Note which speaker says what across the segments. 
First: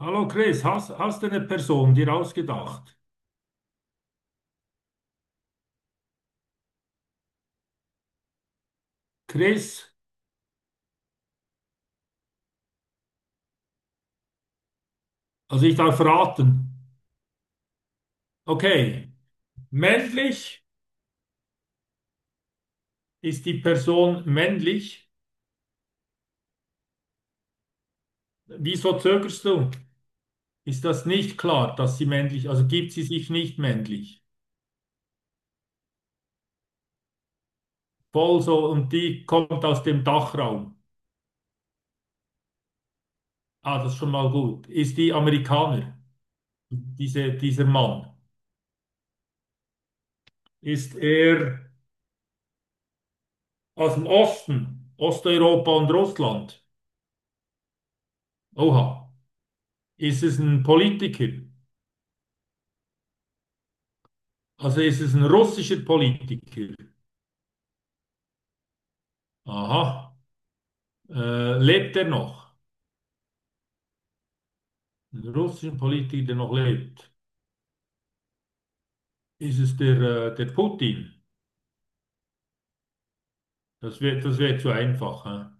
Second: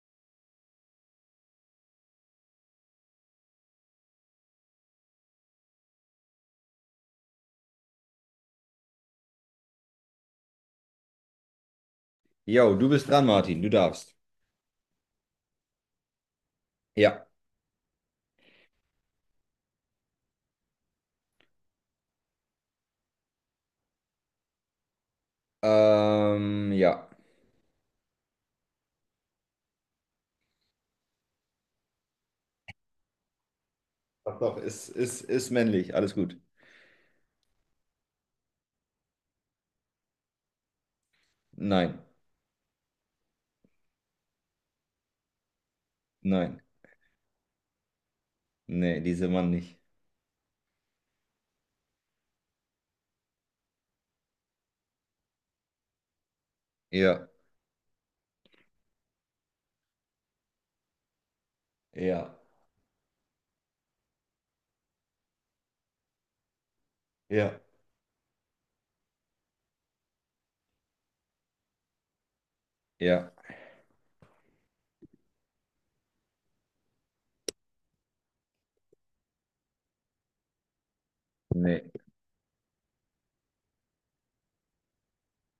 Speaker 1: Hallo Chris, hast du eine Person dir ausgedacht? Chris,
Speaker 2: Jo, du bist dran, Martin. Du darfst.
Speaker 1: also ich darf raten.
Speaker 2: Ja.
Speaker 1: Okay, männlich ist die Person männlich?
Speaker 2: Ja.
Speaker 1: Wieso zögerst du? Ist das nicht klar, dass sie männlich, also gibt sie sich nicht männlich?
Speaker 2: Doch, doch, ist männlich. Alles gut.
Speaker 1: Voll so, und die kommt aus dem Dachraum.
Speaker 2: Nein.
Speaker 1: Ah, das ist schon mal gut. Ist die Amerikaner,
Speaker 2: Nein.
Speaker 1: dieser Mann?
Speaker 2: Nee, diese Mann nicht.
Speaker 1: Ist er aus dem Osten, Osteuropa und Russland?
Speaker 2: Ja.
Speaker 1: Oha. Ist es ein Politiker?
Speaker 2: Ja.
Speaker 1: Also ist es ein russischer Politiker.
Speaker 2: Ja.
Speaker 1: Aha. Lebt er noch?
Speaker 2: Ja.
Speaker 1: Ein russischer Politiker, der noch lebt. Ist es der Putin?
Speaker 2: Nee.
Speaker 1: Das wär zu einfach, hä?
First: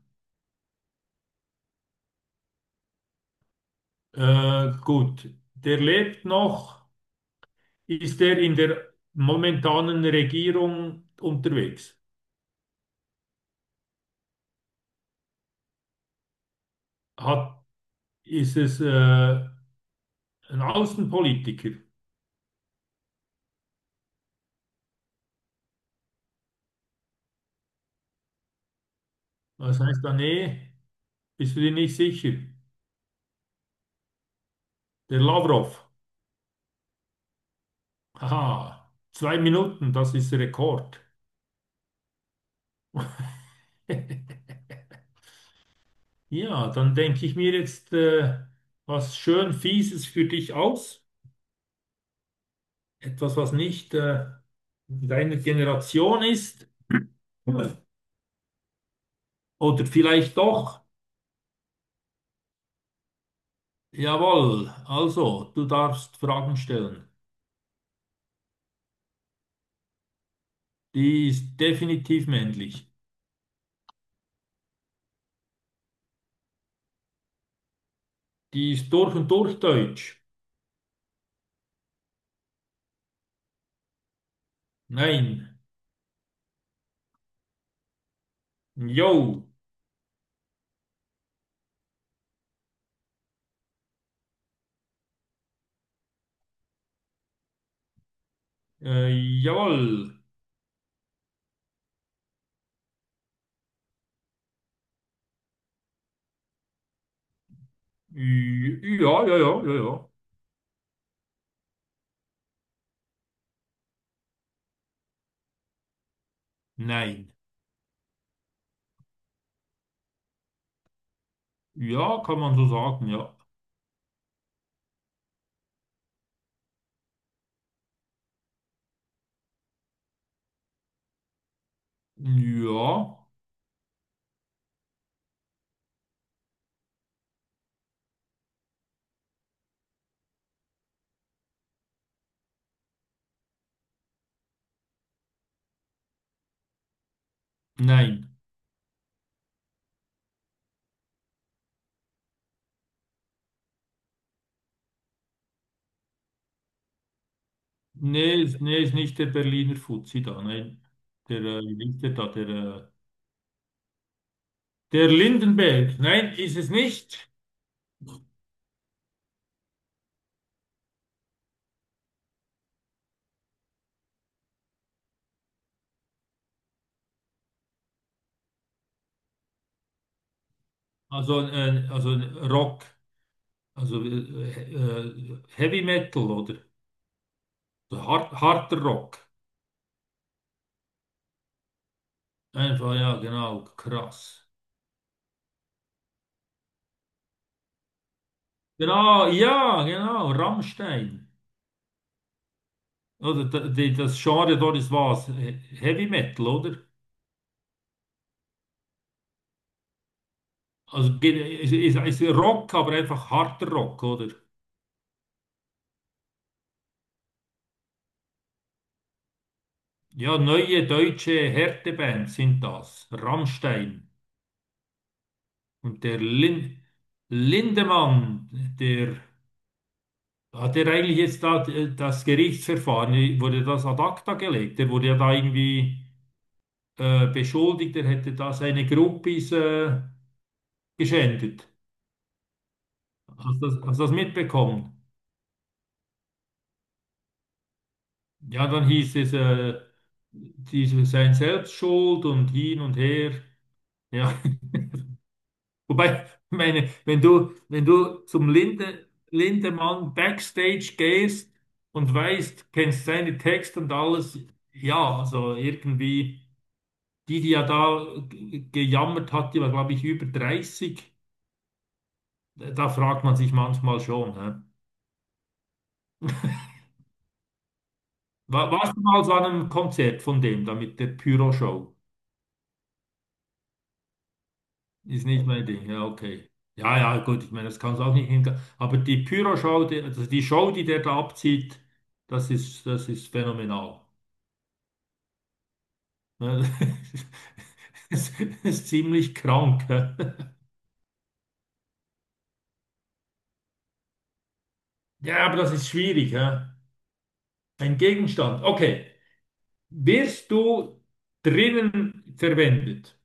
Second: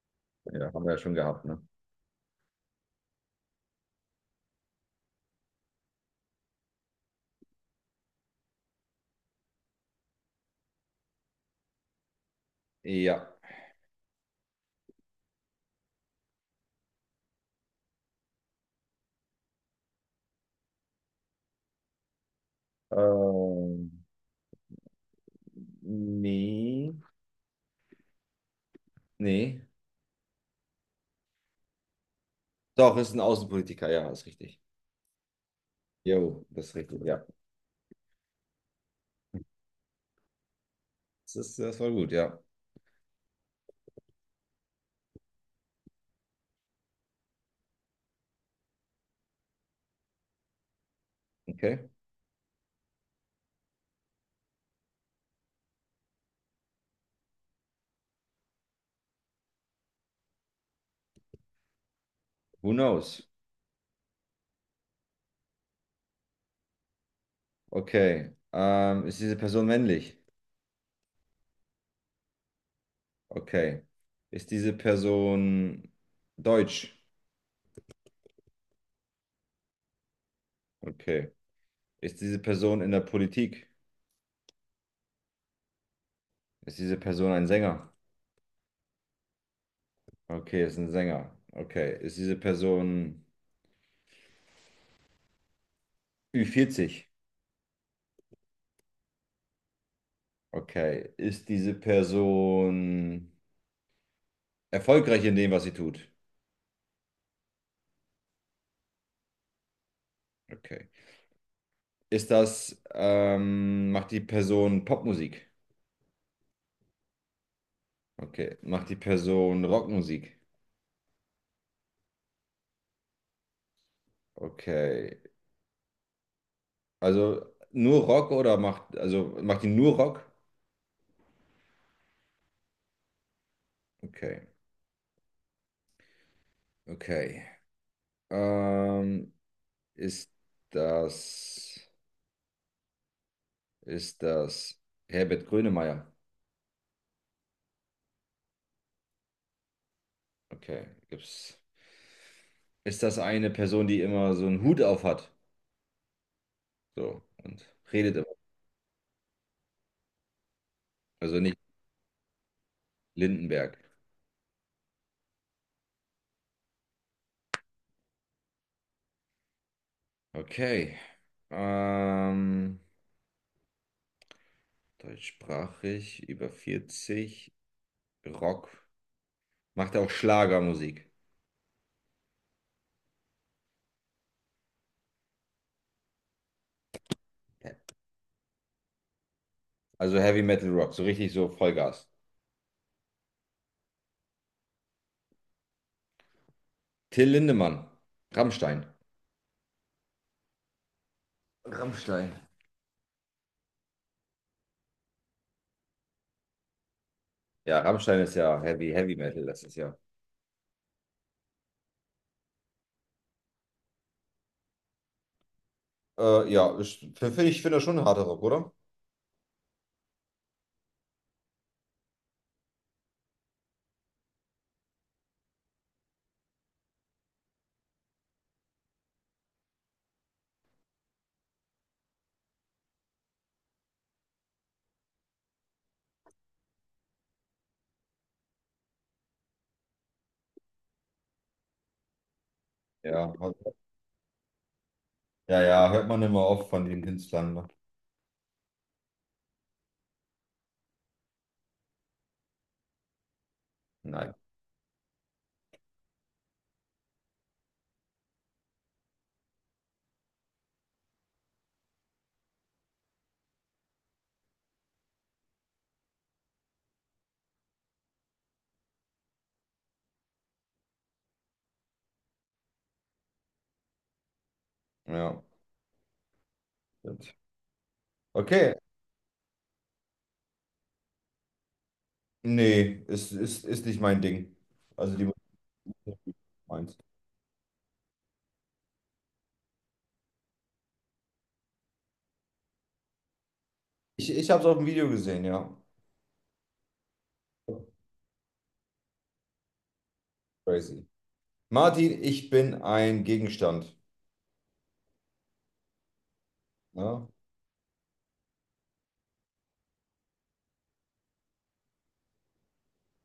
Speaker 2: Ja, haben wir ja schon gehabt, ne?
Speaker 1: Gut. Der lebt noch. Ist er in der momentanen Regierung unterwegs?
Speaker 2: Ja.
Speaker 1: Hat, ist es ein Außenpolitiker?
Speaker 2: Ähm, nee. Nee.
Speaker 1: Was heißt da? Nee, bist du dir nicht sicher?
Speaker 2: Doch, ist ein Außenpolitiker. Ja, ist richtig.
Speaker 1: Der Lavrov.
Speaker 2: Jo, das ist richtig. Ja.
Speaker 1: Haha. Zwei Minuten, das ist Rekord.
Speaker 2: Das war gut, ja.
Speaker 1: Ja, dann denke ich mir jetzt was schön Fieses für dich aus.
Speaker 2: Okay.
Speaker 1: Etwas, was nicht deiner Generation ist. Oder vielleicht doch.
Speaker 2: Who knows?
Speaker 1: Jawohl, also, du darfst Fragen stellen.
Speaker 2: Okay. Ist diese Person männlich?
Speaker 1: Die ist definitiv männlich.
Speaker 2: Okay. Ist diese Person deutsch?
Speaker 1: Die ist durch und durch deutsch.
Speaker 2: Okay. Ist diese Person in der Politik?
Speaker 1: Nein.
Speaker 2: Ist diese Person ein Sänger?
Speaker 1: Jo.
Speaker 2: Okay, ist ein Sänger. Okay. Ist diese Person ü vierzig?
Speaker 1: Äh, Jawohl.
Speaker 2: Okay. Ist diese Person erfolgreich in dem, was sie tut?
Speaker 1: Ja, ja, ja, ja, ja.
Speaker 2: Okay. Macht die Person Popmusik?
Speaker 1: Nein.
Speaker 2: Okay. Macht die Person Rockmusik?
Speaker 1: Ja, kann man so sagen, ja.
Speaker 2: Okay. Also nur Rock also macht die nur Rock?
Speaker 1: Ja.
Speaker 2: Okay. Okay. Ähm, ist das, ist das Herbert Grönemeyer?
Speaker 1: Nein.
Speaker 2: Okay, gibt's. Ist das eine Person, die immer so einen Hut auf hat? So, und redet immer.
Speaker 1: Nee, ist nicht der Berliner Fuzzi da, nein. Der,
Speaker 2: Also nicht
Speaker 1: wie ist der da, der,
Speaker 2: Lindenberg.
Speaker 1: der Lindenberg, nein, ist es nicht.
Speaker 2: Okay. Ähm, deutschsprachig, über vierzig, Rock. Macht er auch Schlagermusik?
Speaker 1: Also Rock, also Heavy Metal oder
Speaker 2: Ja.
Speaker 1: so harter Rock.
Speaker 2: Also Heavy Metal Rock, so richtig so Vollgas.
Speaker 1: Einfach, ja, genau, krass.
Speaker 2: Till Lindemann, Rammstein.
Speaker 1: Genau, ja, genau, Rammstein.
Speaker 2: Rammstein.
Speaker 1: Oder das Genre dort ist was? Heavy Metal, oder?
Speaker 2: Ja, Rammstein ist ja Heavy, Heavy Metal, das ist ja.
Speaker 1: Also ist Rock, aber einfach harter Rock, oder?
Speaker 2: Ja, ich find das schon harter Rock, oder?
Speaker 1: Ja, neue deutsche Härteband sind das. Rammstein und der Lindemann, der hat er eigentlich jetzt da das Gerichtsverfahren, wurde das ad acta gelegt. Der wurde ja da irgendwie beschuldigt, er hätte da seine Groupies geschändet.
Speaker 2: Ja,
Speaker 1: Hast du das mitbekommen?
Speaker 2: ja, ja, hört man immer oft von den Künstlern, ne?
Speaker 1: Ja, dann hieß es, diese, sein Selbstschuld und hin und her. Ja,
Speaker 2: Nein.
Speaker 1: Wobei, meine, wenn du zum Lindemann Backstage gehst und weißt, kennst seine Texte und alles, ja, also irgendwie, die ja da gejammert hat, die war, glaube ich, über 30, da fragt man sich manchmal schon, hä?
Speaker 2: Ja, stimmt. Okay,
Speaker 1: Warst du mal so an einem Konzert von dem, da mit der Pyro-Show?
Speaker 2: nee, ist nicht mein Ding. Also die
Speaker 1: Ist
Speaker 2: Musik
Speaker 1: nicht mein Ding, ja,
Speaker 2: ist nicht
Speaker 1: okay. Ja,
Speaker 2: meins.
Speaker 1: ja, gut, ich meine, das kann es auch nicht hinkriegen. Aber die Pyro-Show, also die Show, die der da abzieht, das ist phänomenal.
Speaker 2: Ich habe es auf dem Video gesehen, ja.
Speaker 1: Ne, Das ist ziemlich krank, hä?
Speaker 2: Crazy. Martin, ich bin ein Gegenstand.
Speaker 1: Ja, aber das ist schwierig, hä?
Speaker 2: Ja,
Speaker 1: Ein Gegenstand. Okay. Wirst du drinnen verwendet?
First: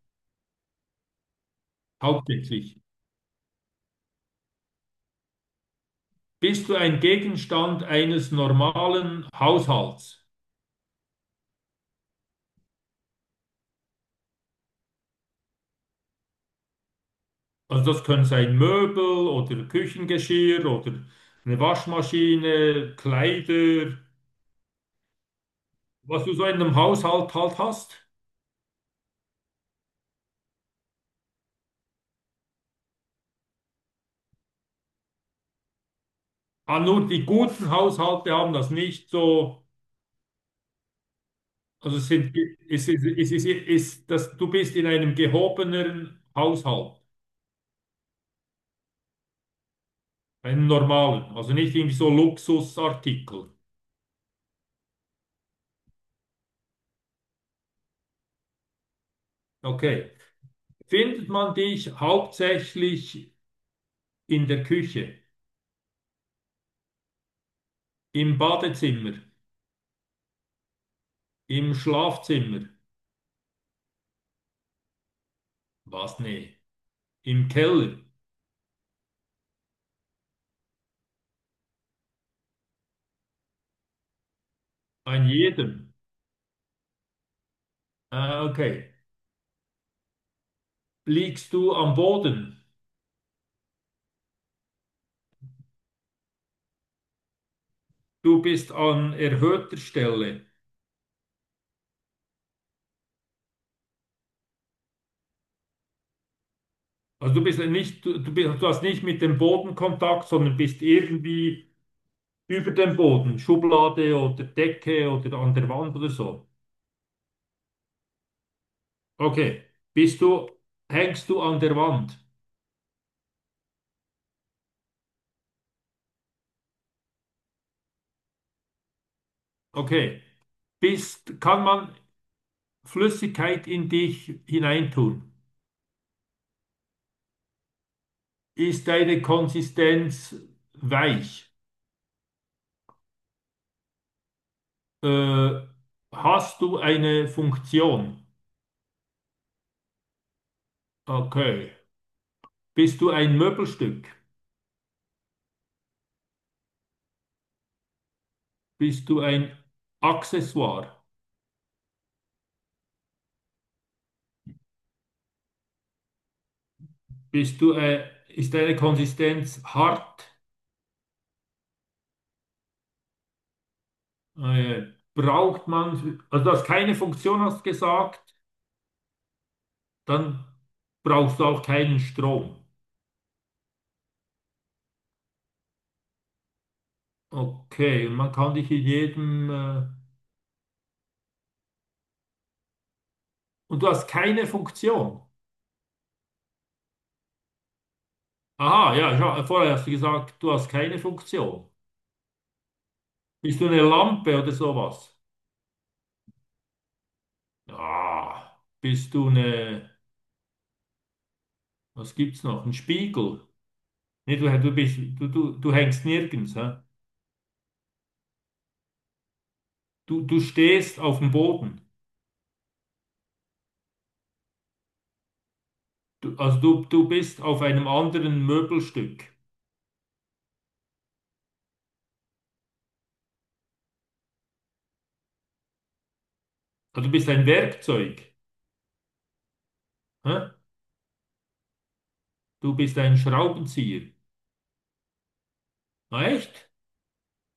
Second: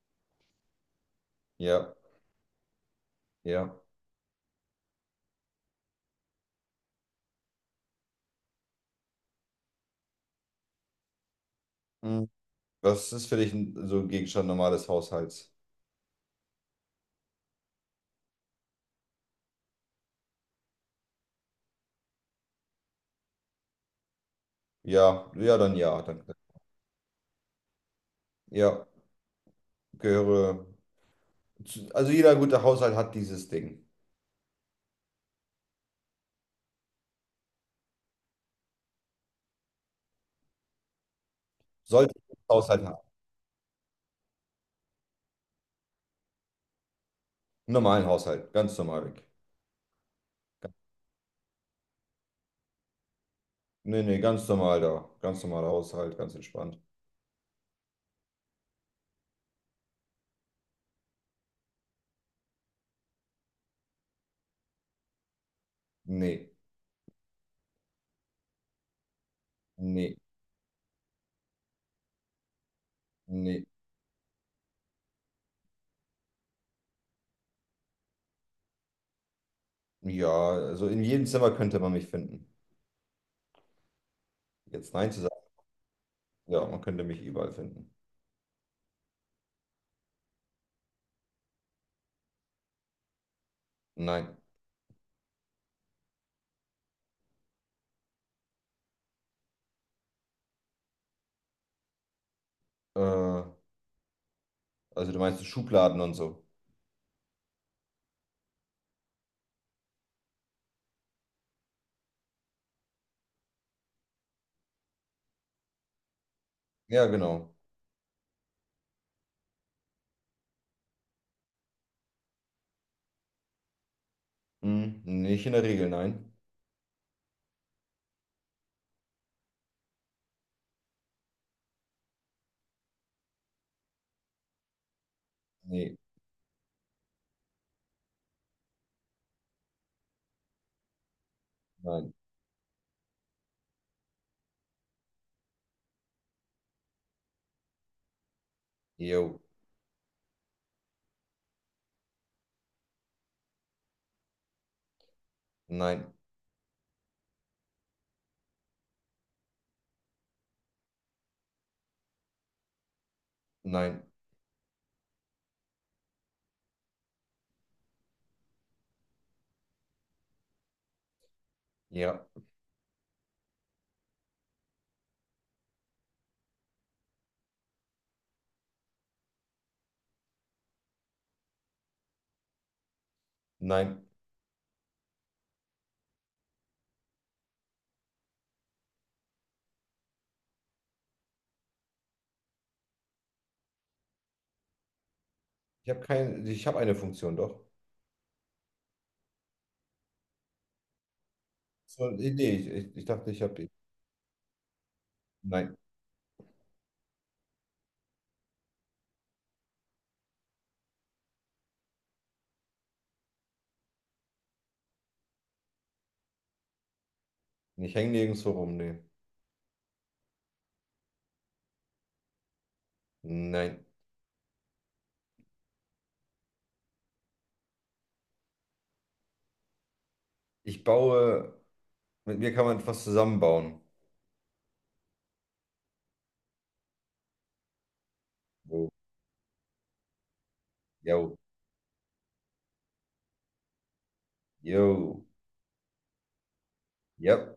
Speaker 2: ja,
Speaker 1: Hauptsächlich.
Speaker 2: ja.
Speaker 1: Bist du ein Gegenstand eines normalen Haushalts?
Speaker 2: Hm. Was ist für dich so ein Gegenstand normales Haushalts?
Speaker 1: Also das können sein Möbel oder Küchengeschirr oder eine Waschmaschine, Kleider,
Speaker 2: Ja, ja, dann ja.
Speaker 1: was
Speaker 2: Dann,
Speaker 1: du so in einem Haushalt halt hast.
Speaker 2: ja, gehöre. Zu, also jeder gute Haushalt hat dieses Ding.
Speaker 1: Ah, nur die guten Haushalte haben das nicht so. Also es
Speaker 2: Sollte ich
Speaker 1: sind,
Speaker 2: einen Haushalt haben.
Speaker 1: es ist, ist, dass du bist in einem gehobeneren Haushalt,
Speaker 2: Einen normalen Haushalt, ganz normal weg.
Speaker 1: einem normalen, also nicht irgendwie so Luxusartikel.
Speaker 2: Nee, nee, ganz normal da. Ganz normaler Haushalt, ganz entspannt.
Speaker 1: Okay. Findet man dich hauptsächlich in der Küche,
Speaker 2: Nee,
Speaker 1: im Badezimmer,
Speaker 2: nee,
Speaker 1: im Schlafzimmer?
Speaker 2: nee.
Speaker 1: Was? Nee. Im Keller,
Speaker 2: Ja, also in jedem Zimmer könnte man mich finden. Jetzt nein zu
Speaker 1: an
Speaker 2: sagen,
Speaker 1: jedem.
Speaker 2: ja, man könnte mich überall finden.
Speaker 1: Ah, okay. Liegst du am Boden?
Speaker 2: Nein.
Speaker 1: Du bist an erhöhter Stelle.
Speaker 2: Also du meinst Schubladen und so.
Speaker 1: Also du bist nicht, du bist, du hast nicht mit dem Boden Kontakt, sondern bist irgendwie über dem Boden, Schublade oder Decke oder an der Wand oder so.
Speaker 2: Ja, genau.
Speaker 1: Okay. Bist du, hängst du an der Wand?
Speaker 2: Hm, nicht in der Regel, nein.
Speaker 1: Okay. Kann man Flüssigkeit in dich hineintun?
Speaker 2: Nee,
Speaker 1: Ist deine Konsistenz weich?
Speaker 2: nein.
Speaker 1: Äh, Hast du eine Funktion?
Speaker 2: Jo,
Speaker 1: Okay. Bist du ein Möbelstück?
Speaker 2: nein,
Speaker 1: Bist du ein Accessoire?
Speaker 2: nein,
Speaker 1: Ist deine Konsistenz hart?
Speaker 2: ja,
Speaker 1: Äh, Braucht man, also du hast keine Funktion, hast gesagt, dann brauchst du auch keinen Strom.
Speaker 2: nein.
Speaker 1: Okay, und man kann dich in jedem, und du hast keine Funktion.
Speaker 2: Ich habe keine, ich habe eine Funktion, doch.
Speaker 1: Aha, ja, ich vorher hast du gesagt, du hast keine Funktion.
Speaker 2: So, nee, ich dachte, ich habe
Speaker 1: Bist du
Speaker 2: die.
Speaker 1: eine Lampe oder sowas?
Speaker 2: Nein.
Speaker 1: Ah, bist du eine, was gibt's noch? Ein Spiegel. Nee, du hängst nirgends, hä?
Speaker 2: Ich hänge nirgendwo rum, nee.
Speaker 1: Du stehst auf dem Boden.
Speaker 2: Nein.
Speaker 1: Du bist auf einem anderen Möbelstück.
Speaker 2: Ich baue, mit mir kann man etwas zusammenbauen.
Speaker 1: Also du bist ein Werkzeug,
Speaker 2: Jo,
Speaker 1: hä?
Speaker 2: jo,
Speaker 1: Du bist ein Schraubenzieher.
Speaker 2: jo,
Speaker 1: Ah, echt?
Speaker 2: ja.